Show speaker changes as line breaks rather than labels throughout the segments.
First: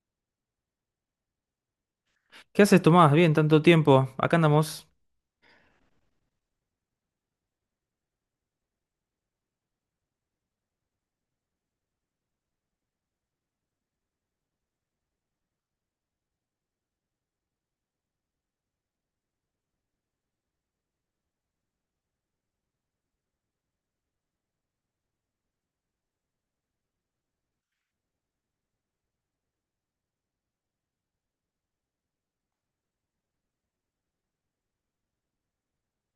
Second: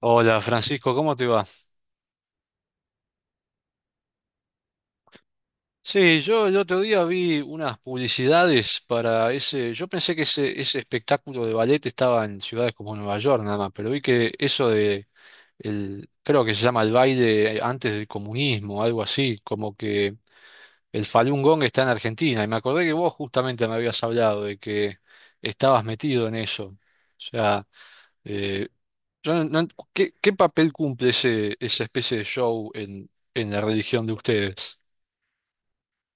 Hola Francisco, ¿cómo te va?
¿Qué haces, Tomás? Bien, tanto tiempo. Acá andamos.
Sí, yo el otro día vi unas publicidades para yo pensé que ese espectáculo de ballet estaba en ciudades como Nueva York nada más, pero vi que el, creo que se llama el baile antes del comunismo, algo así, como que el Falun Gong está en Argentina, y me acordé que vos justamente me habías hablado de que estabas metido en eso. O sea, eh, yo ¿qué papel cumple esa especie de show en la religión de ustedes?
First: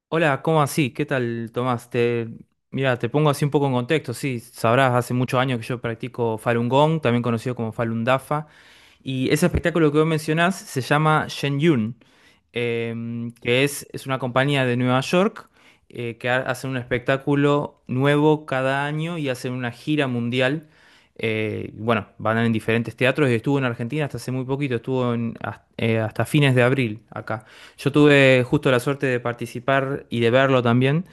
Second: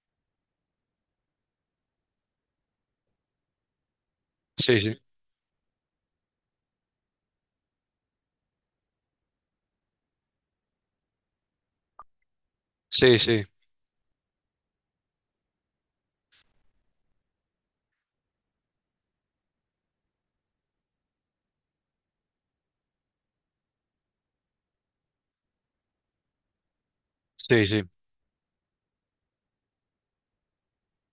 Hola, ¿cómo así? ¿Qué tal, Tomás? Mira, te pongo así un poco en contexto. Sí,
Sí,
sabrás,
sí.
hace muchos años que yo practico Falun Gong, también conocido como Falun Dafa, y ese espectáculo que vos mencionás se llama Shen Yun.
Sí, sí,
Que es una compañía de Nueva York que hacen un espectáculo nuevo cada año y hacen una gira mundial. Bueno, van en diferentes teatros y estuvo en Argentina hasta hace muy poquito, hasta fines de abril acá.
sí, sí,
Yo tuve justo la suerte de participar y de verlo también,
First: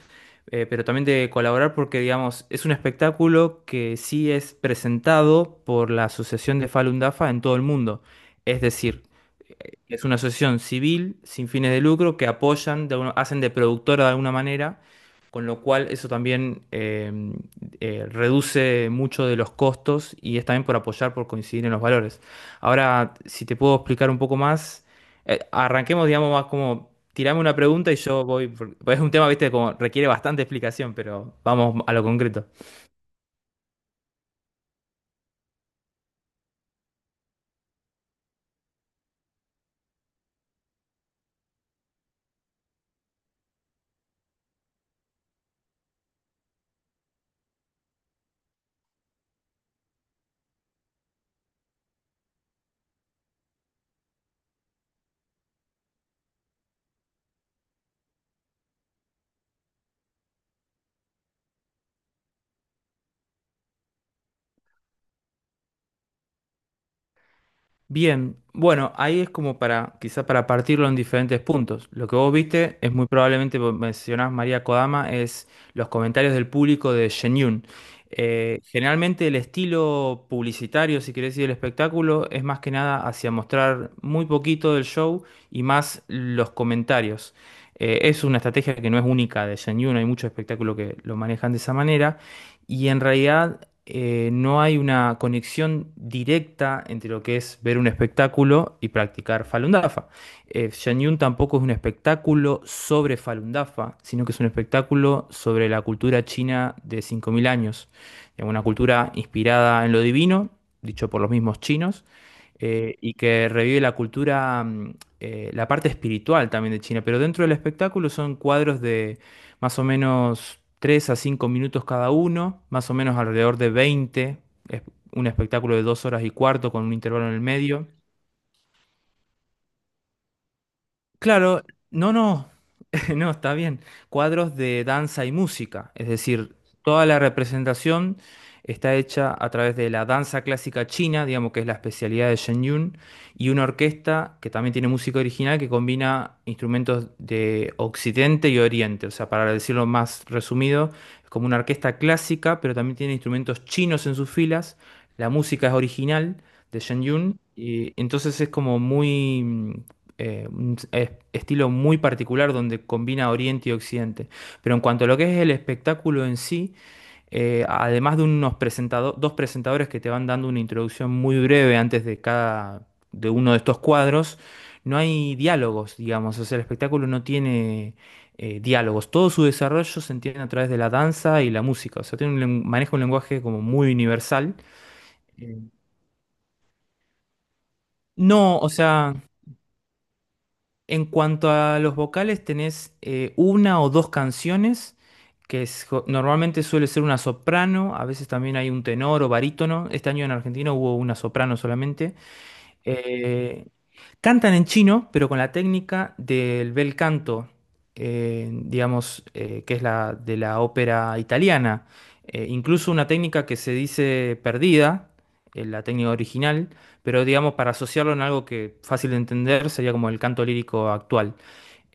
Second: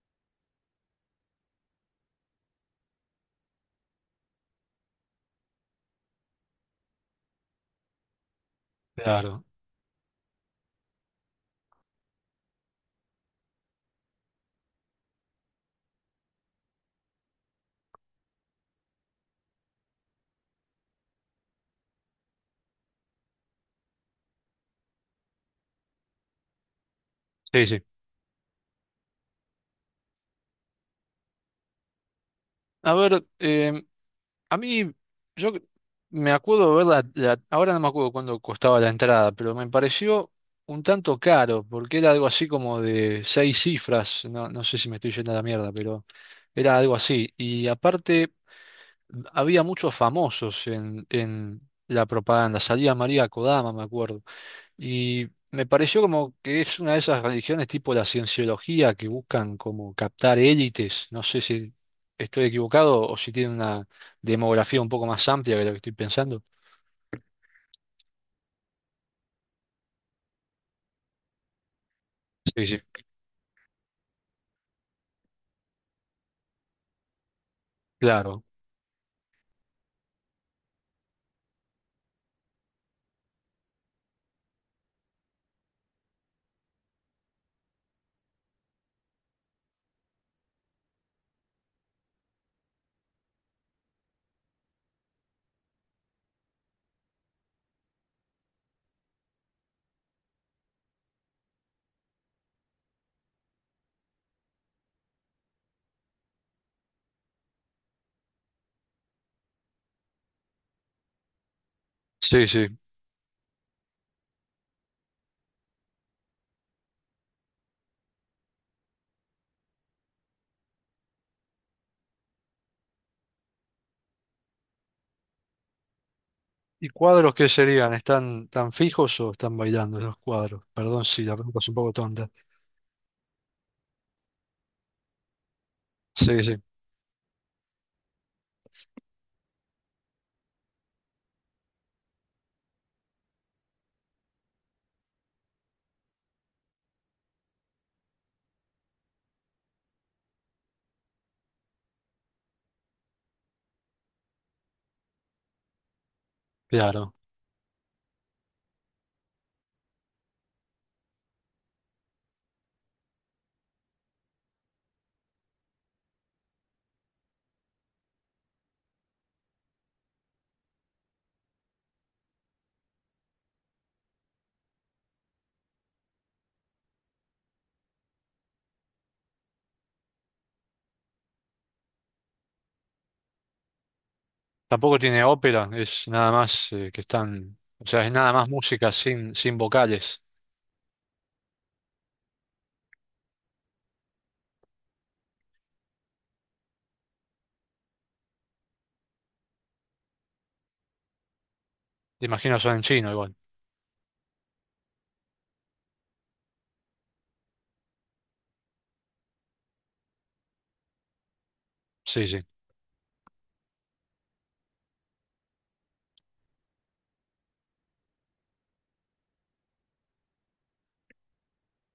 pero también de colaborar porque, digamos, es un espectáculo que sí es presentado por la Asociación de Falun Dafa en todo el mundo. Es decir,
claro,
que es una asociación civil sin fines de lucro que apoyan, hacen de productora de alguna manera, con lo cual eso también reduce mucho de los costos y es también por apoyar, por coincidir en los valores. Ahora, si te puedo explicar un poco más, arranquemos, digamos, más como tirame una
sí, sí.
pregunta y yo voy, porque es un tema, viste, como requiere bastante explicación, pero vamos a lo concreto.
A ver, a mí, yo me acuerdo ver ahora no me acuerdo cuándo costaba la entrada, pero me pareció un tanto caro, porque era algo así como de seis cifras, no, no sé si me estoy yendo a la mierda, pero era algo así. Y aparte, había muchos famosos en la propaganda, salía María Kodama, me acuerdo. Y me pareció como que es una de esas religiones tipo la cienciología que buscan como captar élites. No sé si estoy equivocado o si tiene una demografía un poco más amplia que lo que estoy pensando.
Bien, bueno, ahí es como para, quizá para partirlo en diferentes puntos. Lo que vos
Sí,
viste
sí,
es muy probablemente, vos mencionás María Kodama, es los comentarios del público de Shenyun.
claro.
Generalmente el estilo publicitario, si querés decir, del espectáculo es más que nada hacia mostrar muy poquito del show y más los comentarios. Es una estrategia que no es única de Shenyun, hay muchos espectáculos que lo manejan de esa manera. Y en realidad no hay una conexión directa entre lo que es ver un espectáculo y practicar Falun Dafa. Shan Yun tampoco es un espectáculo sobre Falun Dafa, sino que es un espectáculo sobre la cultura china de 5000 años. Una cultura inspirada en lo divino, dicho por los mismos chinos,
Sí, sí.
y que revive la cultura, la parte espiritual también de China. Pero dentro del espectáculo son cuadros de más o menos 3 a 5 minutos cada uno, más o menos alrededor de 20. Es un espectáculo de 2 horas y cuarto con
¿Y
un intervalo
cuadros
en el
qué
medio.
serían? ¿Están tan fijos o están bailando los cuadros? Perdón si la pregunta
Claro,
es un poco
no,
tonta.
no, no, está bien. Cuadros de danza y música. Es
Sí,
decir,
sí,
toda la representación está hecha a través de la danza clásica china, digamos que es la especialidad de Shen Yun, y una orquesta que también tiene música original que combina instrumentos de Occidente y Oriente. O sea, para decirlo más resumido, es como una orquesta clásica, pero también tiene instrumentos chinos en sus filas. La música es original de Shen
claro.
Yun, y entonces es como muy un estilo muy particular donde combina Oriente y Occidente. Pero en cuanto a lo que es el espectáculo en sí, además de dos presentadores que te van dando una introducción muy breve antes de cada, de uno de estos cuadros, no hay diálogos, digamos. O sea, el espectáculo no tiene diálogos. Todo su desarrollo se entiende a través de la danza y la música. O sea, tiene maneja un lenguaje como muy universal.
Tampoco tiene
Eh,
ópera, es nada más que están, o sea, es nada más
No, o
música
sea,
sin vocales.
en cuanto a los vocales, tenés una o dos canciones, normalmente suele ser una soprano, a veces también hay un tenor o barítono. Este año en Argentina hubo una soprano solamente.
Imagino son en chino igual.
Eh, Cantan en chino, pero con la técnica del bel canto, digamos, que es la de la ópera italiana.
Sí, sí.
Incluso una técnica que se dice perdida, en la técnica original, pero digamos, para asociarlo en algo que fácil de entender sería como el canto lírico actual.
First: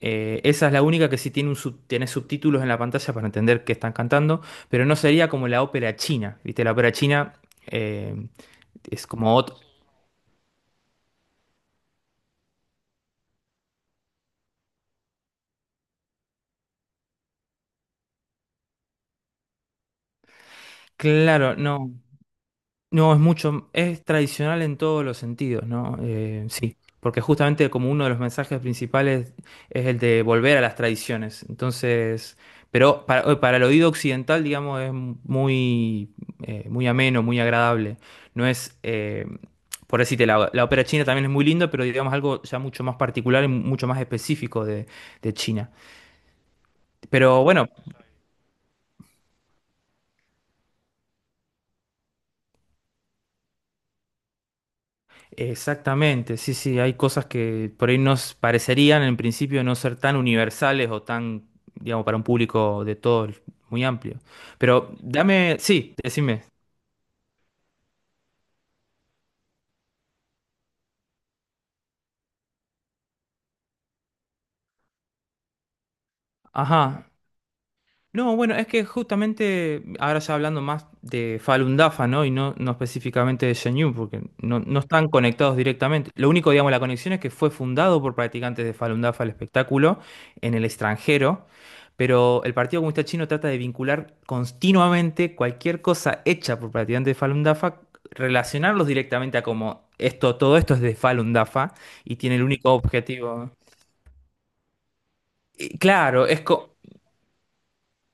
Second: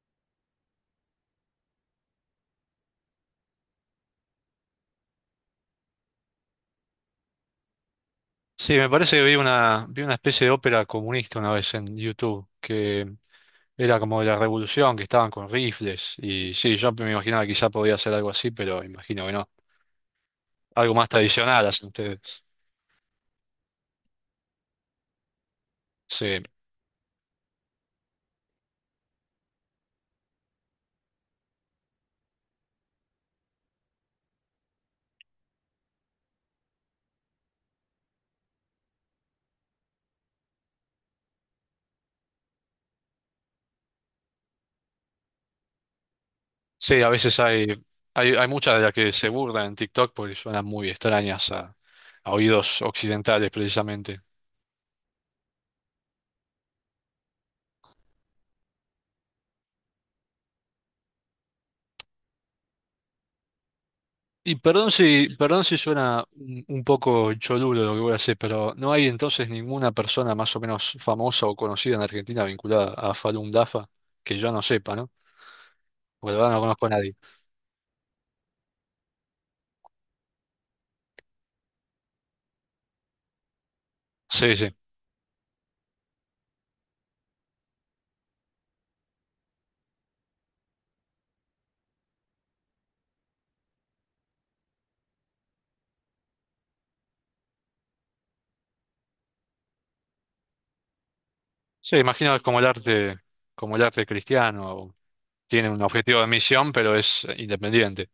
Esa es la única que sí tiene, tiene subtítulos en la pantalla para entender qué están cantando, pero no sería como la ópera china, ¿viste? La ópera china eh,
Sí, me
es
parece que
como
vi
otro...
vi una especie de ópera comunista una vez en YouTube, que era como de la revolución, que estaban con rifles, y sí, yo me imaginaba que quizá podía hacer algo así, pero imagino que no. Algo más
Claro,
tradicional hacen
no.
ustedes.
No, es tradicional en todos los sentidos, ¿no?
Sí,
Sí, porque justamente como uno de los mensajes principales es el de volver a las tradiciones. Entonces, pero para el oído occidental, digamos, es muy ameno, muy agradable. No es, por decirte, la ópera china también es muy linda, pero digamos algo ya mucho más particular y mucho más específico de China.
sí, a veces
Pero bueno,
hay muchas de las que se burlan en TikTok porque suenan muy extrañas a oídos occidentales precisamente.
exactamente, sí, sí, hay cosas que por ahí nos parecerían en principio no ser tan universales o tan, digamos, para un público muy amplio.
Y
Pero dame,
perdón si
sí,
suena
decime.
un poco cholulo lo que voy a hacer, pero ¿no hay entonces ninguna persona más o menos famosa o conocida en Argentina vinculada a Falun Dafa que yo no sepa, ¿no? Porque la verdad no conozco a
Ajá.
nadie.
No, bueno, es que justamente ahora ya hablando más de Falun Dafa, ¿no? Y no, no específicamente de Shen Yun, porque
Sí,
no,
sí.
no están conectados directamente. Lo único, digamos, la conexión es que fue fundado por practicantes de Falun Dafa el espectáculo en el extranjero, pero el Partido Comunista Chino trata de vincular continuamente cualquier cosa hecha por practicantes de Falun Dafa, relacionarlos directamente a como esto, todo esto es de Falun Dafa
Sí,
y
imagino
tiene
que es
el
como
único objetivo.
como el arte cristiano, o tiene
Y
un objetivo
claro,
de misión, pero es independiente.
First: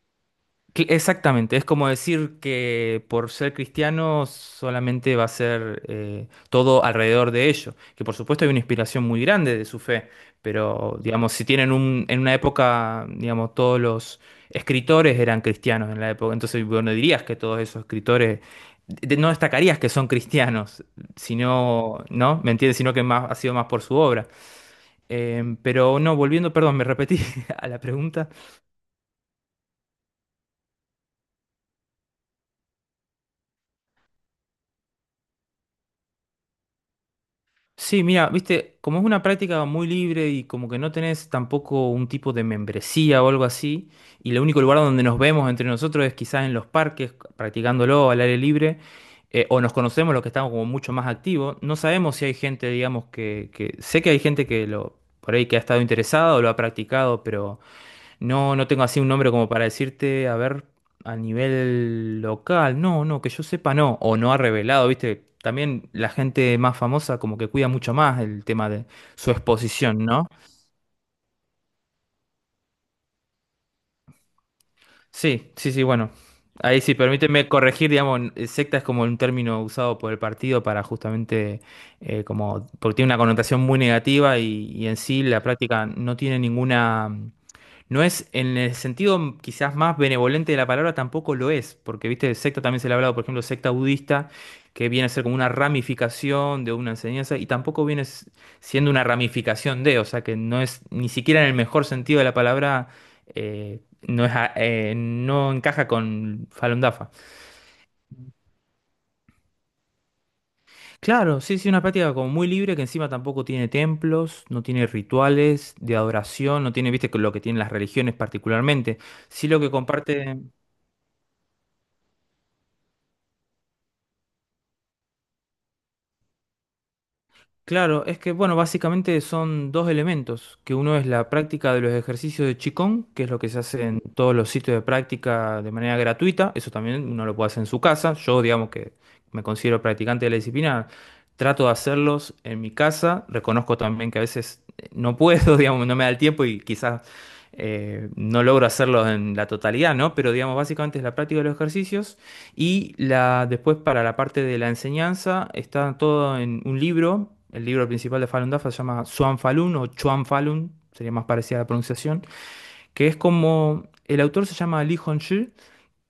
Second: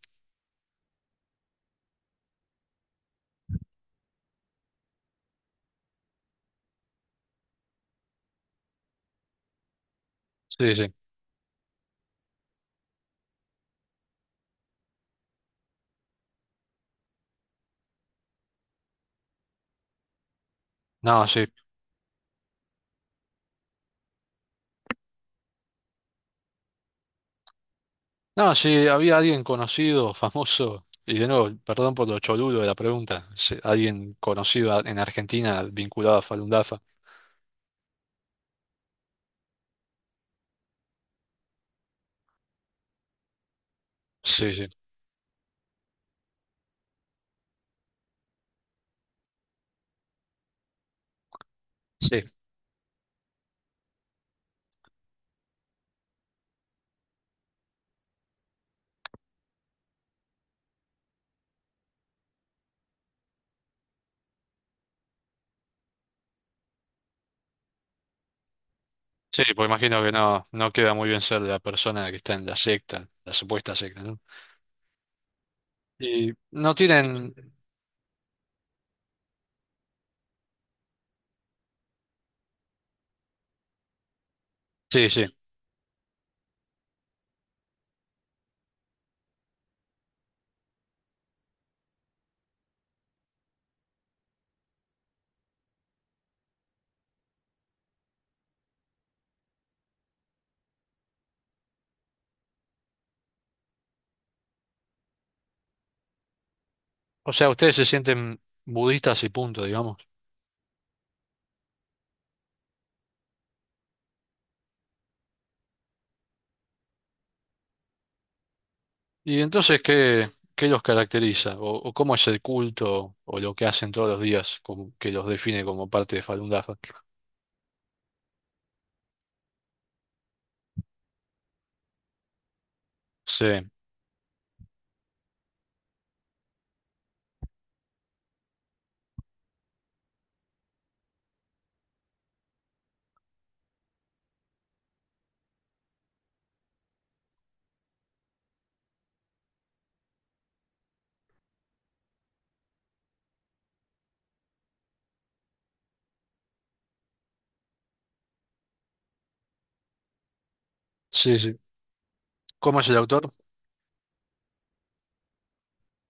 Exactamente, es como decir que por ser cristiano solamente va a ser todo alrededor de ello, que por supuesto hay una inspiración muy grande de su fe,
Sí, sí.
pero digamos, si tienen en una época, digamos, todos los escritores eran cristianos en la época, entonces bueno, dirías que todos esos escritores, no destacarías que son cristianos,
No, sí.
sino, ¿no? ¿Me entiendes? Sino que más, ha sido más por su obra. Pero no, volviendo, perdón, me repetí a la pregunta.
No, sí, había alguien conocido, famoso, y de nuevo, perdón por lo cholulo de la pregunta, sí, alguien conocido en Argentina vinculado a Falun Dafa.
Sí, mira, viste, como es una práctica muy libre y como que no tenés tampoco un tipo de membresía o algo así, y el
Sí,
único
sí.
lugar donde nos vemos entre nosotros es quizás en los parques, practicándolo al aire libre, o nos conocemos los que estamos como mucho más activos. No sabemos
Sí,
si hay gente, digamos, que sé que hay gente que lo, por ahí que ha estado interesada o lo ha practicado, pero no, no tengo así un nombre como para decirte, a ver, a nivel local, no, no, que yo sepa, no, o no ha revelado, ¿viste? También la gente más famosa como que cuida mucho más el tema de su
sí, pues imagino
exposición,
que
¿no?
no, no queda muy bien ser la persona que está en la secta, la supuesta secta, ¿no?
Sí, sí, sí, bueno.
Y no
Ahí sí,
tienen,
permíteme corregir, digamos, secta es como un término usado por el partido para justamente, como, porque tiene una connotación muy negativa y en
sí,
sí
sí.
la práctica no tiene ninguna. No es, en el sentido quizás más benevolente de la palabra, tampoco lo es, porque, viste, de secta también se le ha hablado, por ejemplo, secta budista, que viene a ser como una ramificación de una enseñanza, y tampoco viene siendo una ramificación de, o sea, que no es, ni siquiera en el mejor sentido de la palabra, eh, no es, no encaja con Falun Dafa.
O sea, ustedes se sienten budistas y punto, digamos.
Claro, sí, sí, una práctica como muy libre, que encima tampoco tiene templos, no tiene rituales de adoración, no tiene, viste, lo que tienen las religiones particularmente.
Y
Sí, lo que
entonces, ¿qué,
comparte.
qué los caracteriza? O cómo es el culto o lo que hacen todos los días como que los define como parte de Falun Dafa?
Claro, es que bueno, básicamente son dos elementos, que uno es la práctica de los ejercicios de Qigong, que es lo que se
Sí,
hace en todos los sitios de práctica de manera gratuita, eso también uno lo puede hacer en su casa. Yo digamos que me considero practicante de la disciplina, trato de hacerlos en mi casa, reconozco también que a veces no puedo, digamos, no me da el tiempo y quizás no logro hacerlos en la totalidad, ¿no? Pero digamos, básicamente es la práctica de los ejercicios. Y la, después para la parte de la enseñanza está todo en un libro. El libro principal de Falun Dafa se llama Zhuang Falun o Chuan Falun, sería más
sí, sí.
parecida a la pronunciación,
¿Cómo es el
que es
autor?
como el autor se llama Li Hongzhi,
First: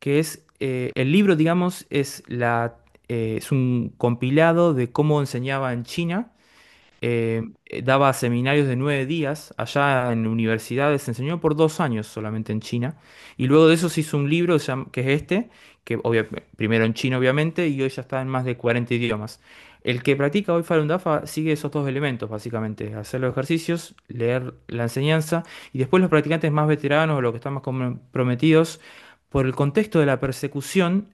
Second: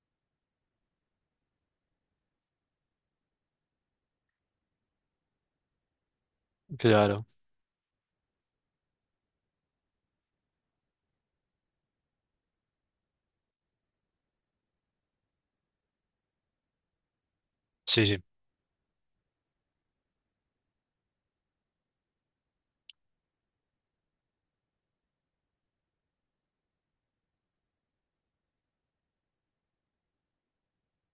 que es el libro, digamos, es un compilado de cómo enseñaba en China,
Claro,
daba seminarios de 9 días allá en universidades, enseñó por 2 años solamente en China. Y luego de eso se hizo un libro que es este, que obvia- primero en China obviamente, y hoy ya
sí,
está
sí.
en más de 40 idiomas. El que practica hoy Falun Dafa sigue esos dos elementos, básicamente, hacer los ejercicios, leer la enseñanza, y después los practicantes más veteranos o los que están más comprometidos, por el contexto de la persecución,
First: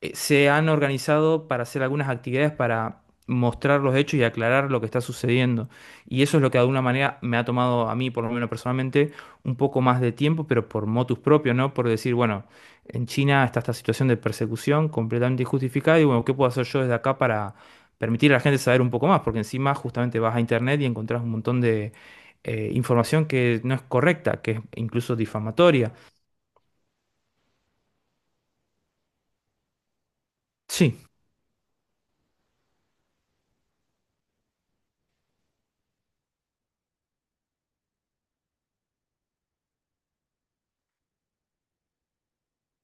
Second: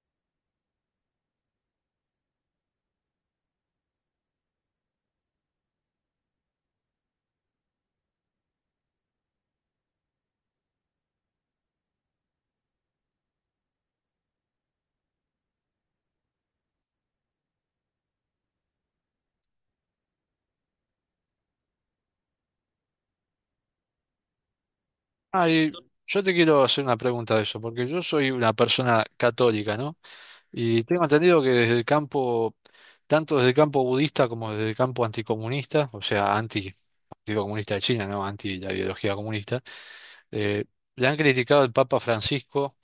se han organizado para hacer algunas actividades para mostrar los hechos y aclarar lo que está sucediendo. Y eso es lo que de alguna manera me ha tomado a mí, por lo menos personalmente, un poco más de tiempo, pero por motus propio, ¿no? Por decir, bueno, en China está esta situación de persecución completamente injustificada y bueno, ¿qué puedo hacer yo desde acá para permitir a la gente saber un poco más? Porque encima justamente vas a internet y encontrás un montón de información que no es correcta, que es incluso
Ah, y
difamatoria.
yo te quiero hacer una pregunta de eso, porque yo soy una persona católica, ¿no? Y
Sí.
tengo entendido que desde tanto desde el campo budista como desde el campo anticomunista, o sea, anti, Partido Comunista de China, ¿no? Anti la ideología comunista, eh, le han criticado al Papa Francisco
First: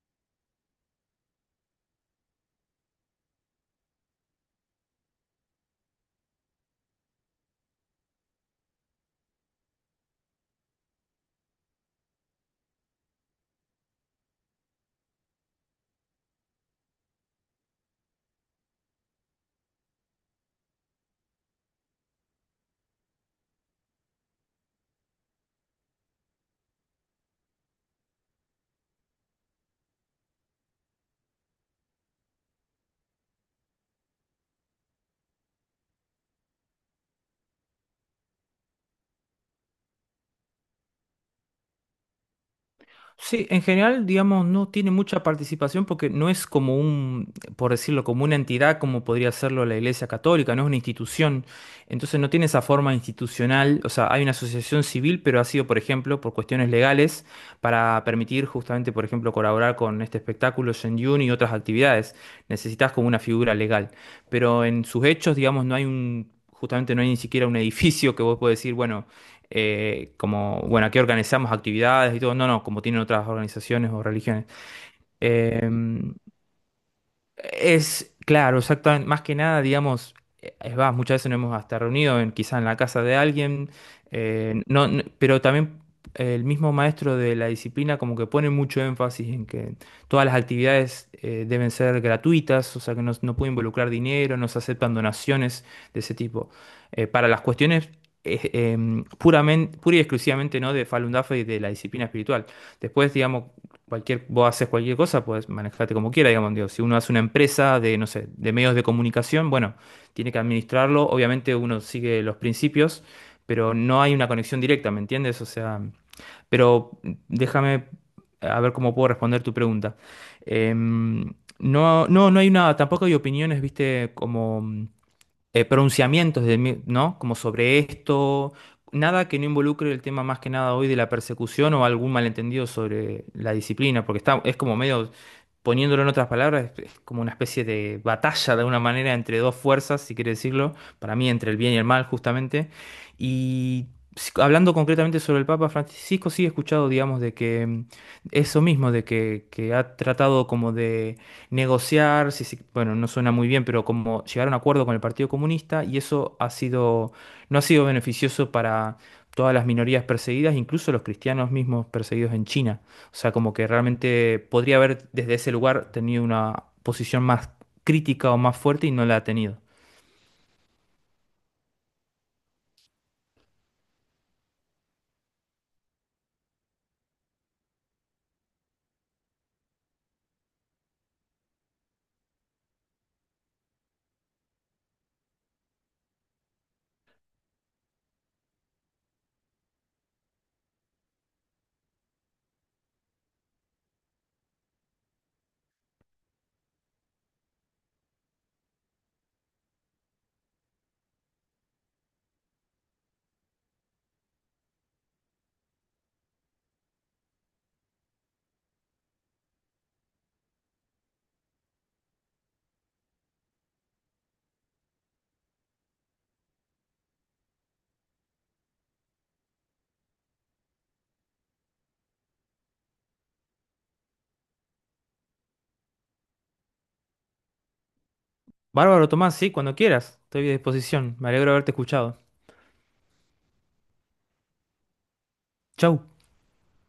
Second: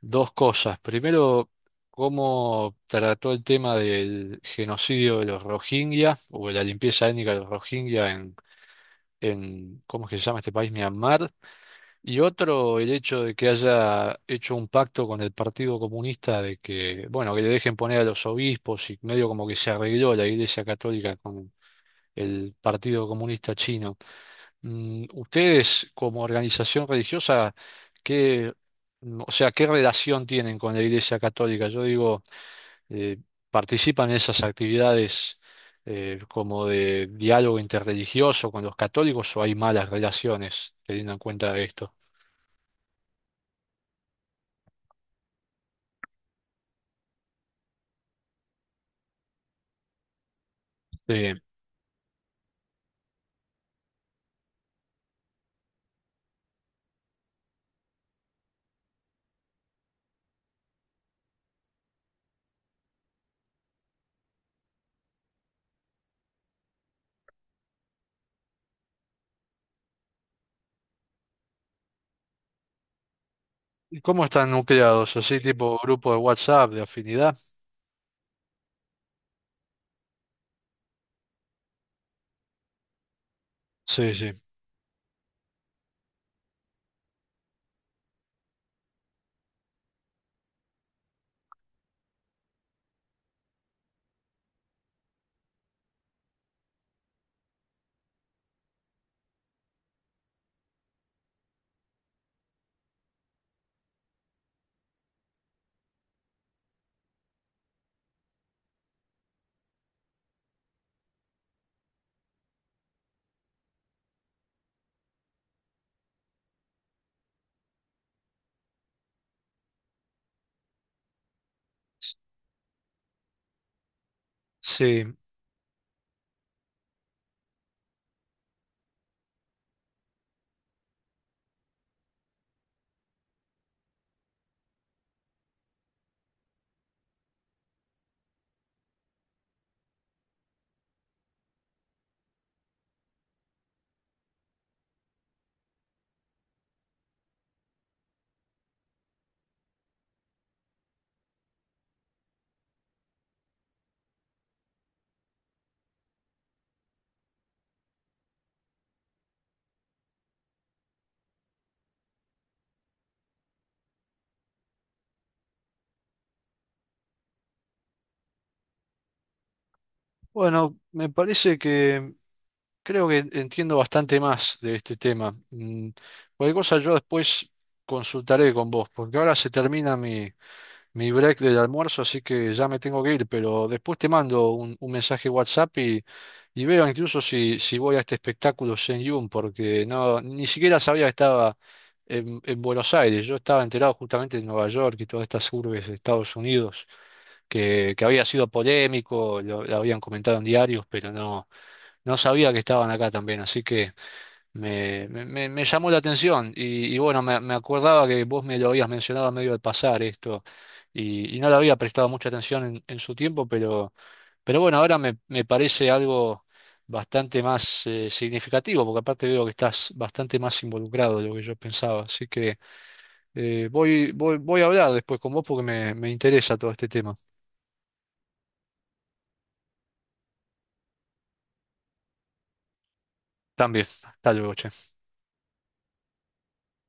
dos cosas. Primero, cómo trató el tema del genocidio de los Rohingya o de la limpieza étnica de los Rohingya en ¿cómo es que se llama este país? Myanmar. Y otro, el hecho de que haya hecho un pacto con el Partido Comunista de que, bueno, que le dejen poner a los obispos y medio como que se arregló la Iglesia Católica con el Partido Comunista Chino. Mm, ustedes, como organización religiosa, ¿qué, mm, o sea, qué relación tienen con la Iglesia Católica? Yo digo, eh, ¿participan en esas actividades como de diálogo interreligioso con los católicos o hay malas relaciones teniendo en cuenta esto?
Sí, en general, digamos, no tiene mucha participación porque no es como un, por decirlo, como una entidad como podría serlo la Iglesia Católica, no es una
Sí.
institución. Entonces no tiene esa forma institucional, o sea, hay una asociación civil, pero ha sido, por ejemplo, por cuestiones legales, para permitir justamente, por ejemplo, colaborar con este espectáculo Shenyun y otras actividades. Necesitas como una figura legal. Pero en sus hechos, digamos, no hay justamente no hay ni siquiera un edificio que vos puedas decir, bueno, como, bueno, aquí organizamos actividades y todo, no, no, como tienen otras organizaciones
¿Y
o
cómo
religiones.
están nucleados? ¿Así
Eh,
tipo grupo de WhatsApp, de afinidad?
claro, exactamente, más que nada, digamos, muchas veces nos hemos hasta reunido en, quizá en la casa de alguien,
Sí, sí.
no, pero también el mismo maestro de la disciplina como que pone mucho énfasis en que todas las actividades deben ser gratuitas, o sea que no, no puede involucrar dinero, no se aceptan donaciones de ese tipo. Para las cuestiones pura y exclusivamente, ¿no? de Falun Dafa y de la disciplina espiritual. Después, digamos, cualquier, vos haces cualquier cosa, pues manejate como quiera, digamos, digo, si uno hace una empresa de, no sé, de medios de comunicación, bueno, tiene que administrarlo, obviamente uno sigue los principios, pero no hay una conexión directa, ¿me entiendes? O sea, pero déjame a ver cómo puedo responder tu pregunta. Em, no, no, no hay una, tampoco hay opiniones, viste, como
Sí.
pronunciamientos de mi- ¿no? Como sobre esto, nada que no involucre el tema más que nada hoy de la persecución o algún malentendido sobre la disciplina, porque está, es como medio, poniéndolo en otras palabras, es, como una especie de batalla de alguna manera entre dos fuerzas, si quiere decirlo, para mí entre el bien y el mal justamente. Y hablando concretamente sobre el Papa Francisco, sí he escuchado, digamos, de que eso mismo, de que ha tratado como de negociar, bueno, no suena muy bien, pero como llegar a un acuerdo con el Partido Comunista y eso ha sido, no ha sido beneficioso para todas las minorías perseguidas, incluso los cristianos mismos perseguidos en China. O sea, como que realmente podría haber desde ese lugar tenido una posición más crítica o más fuerte y no la ha tenido.
Bueno, me parece que creo que entiendo bastante más de este tema. Mm, cualquier cosa yo después consultaré con vos, porque ahora se termina mi mi break del almuerzo, así que ya me tengo que ir, pero después te mando un mensaje WhatsApp y veo incluso si, si voy a este espectáculo Shen Yun, porque no, ni siquiera sabía que estaba en Buenos Aires, yo estaba enterado justamente de Nueva York y todas estas urbes de Estados Unidos que había sido polémico, lo habían comentado en diarios, pero no, no sabía que estaban acá también, así que me llamó la atención y bueno, me acordaba que vos me lo habías mencionado a medio de pasar esto y no le había prestado mucha atención en su tiempo, pero bueno, ahora me, me parece algo bastante más significativo, porque aparte veo que estás bastante más involucrado de lo que yo pensaba, así que... voy a hablar después con vos porque me interesa todo este tema.
Bárbaro, Tomás, sí, cuando quieras, estoy a disposición. Me alegro de haberte escuchado.
También, hasta luego, che.
Chau.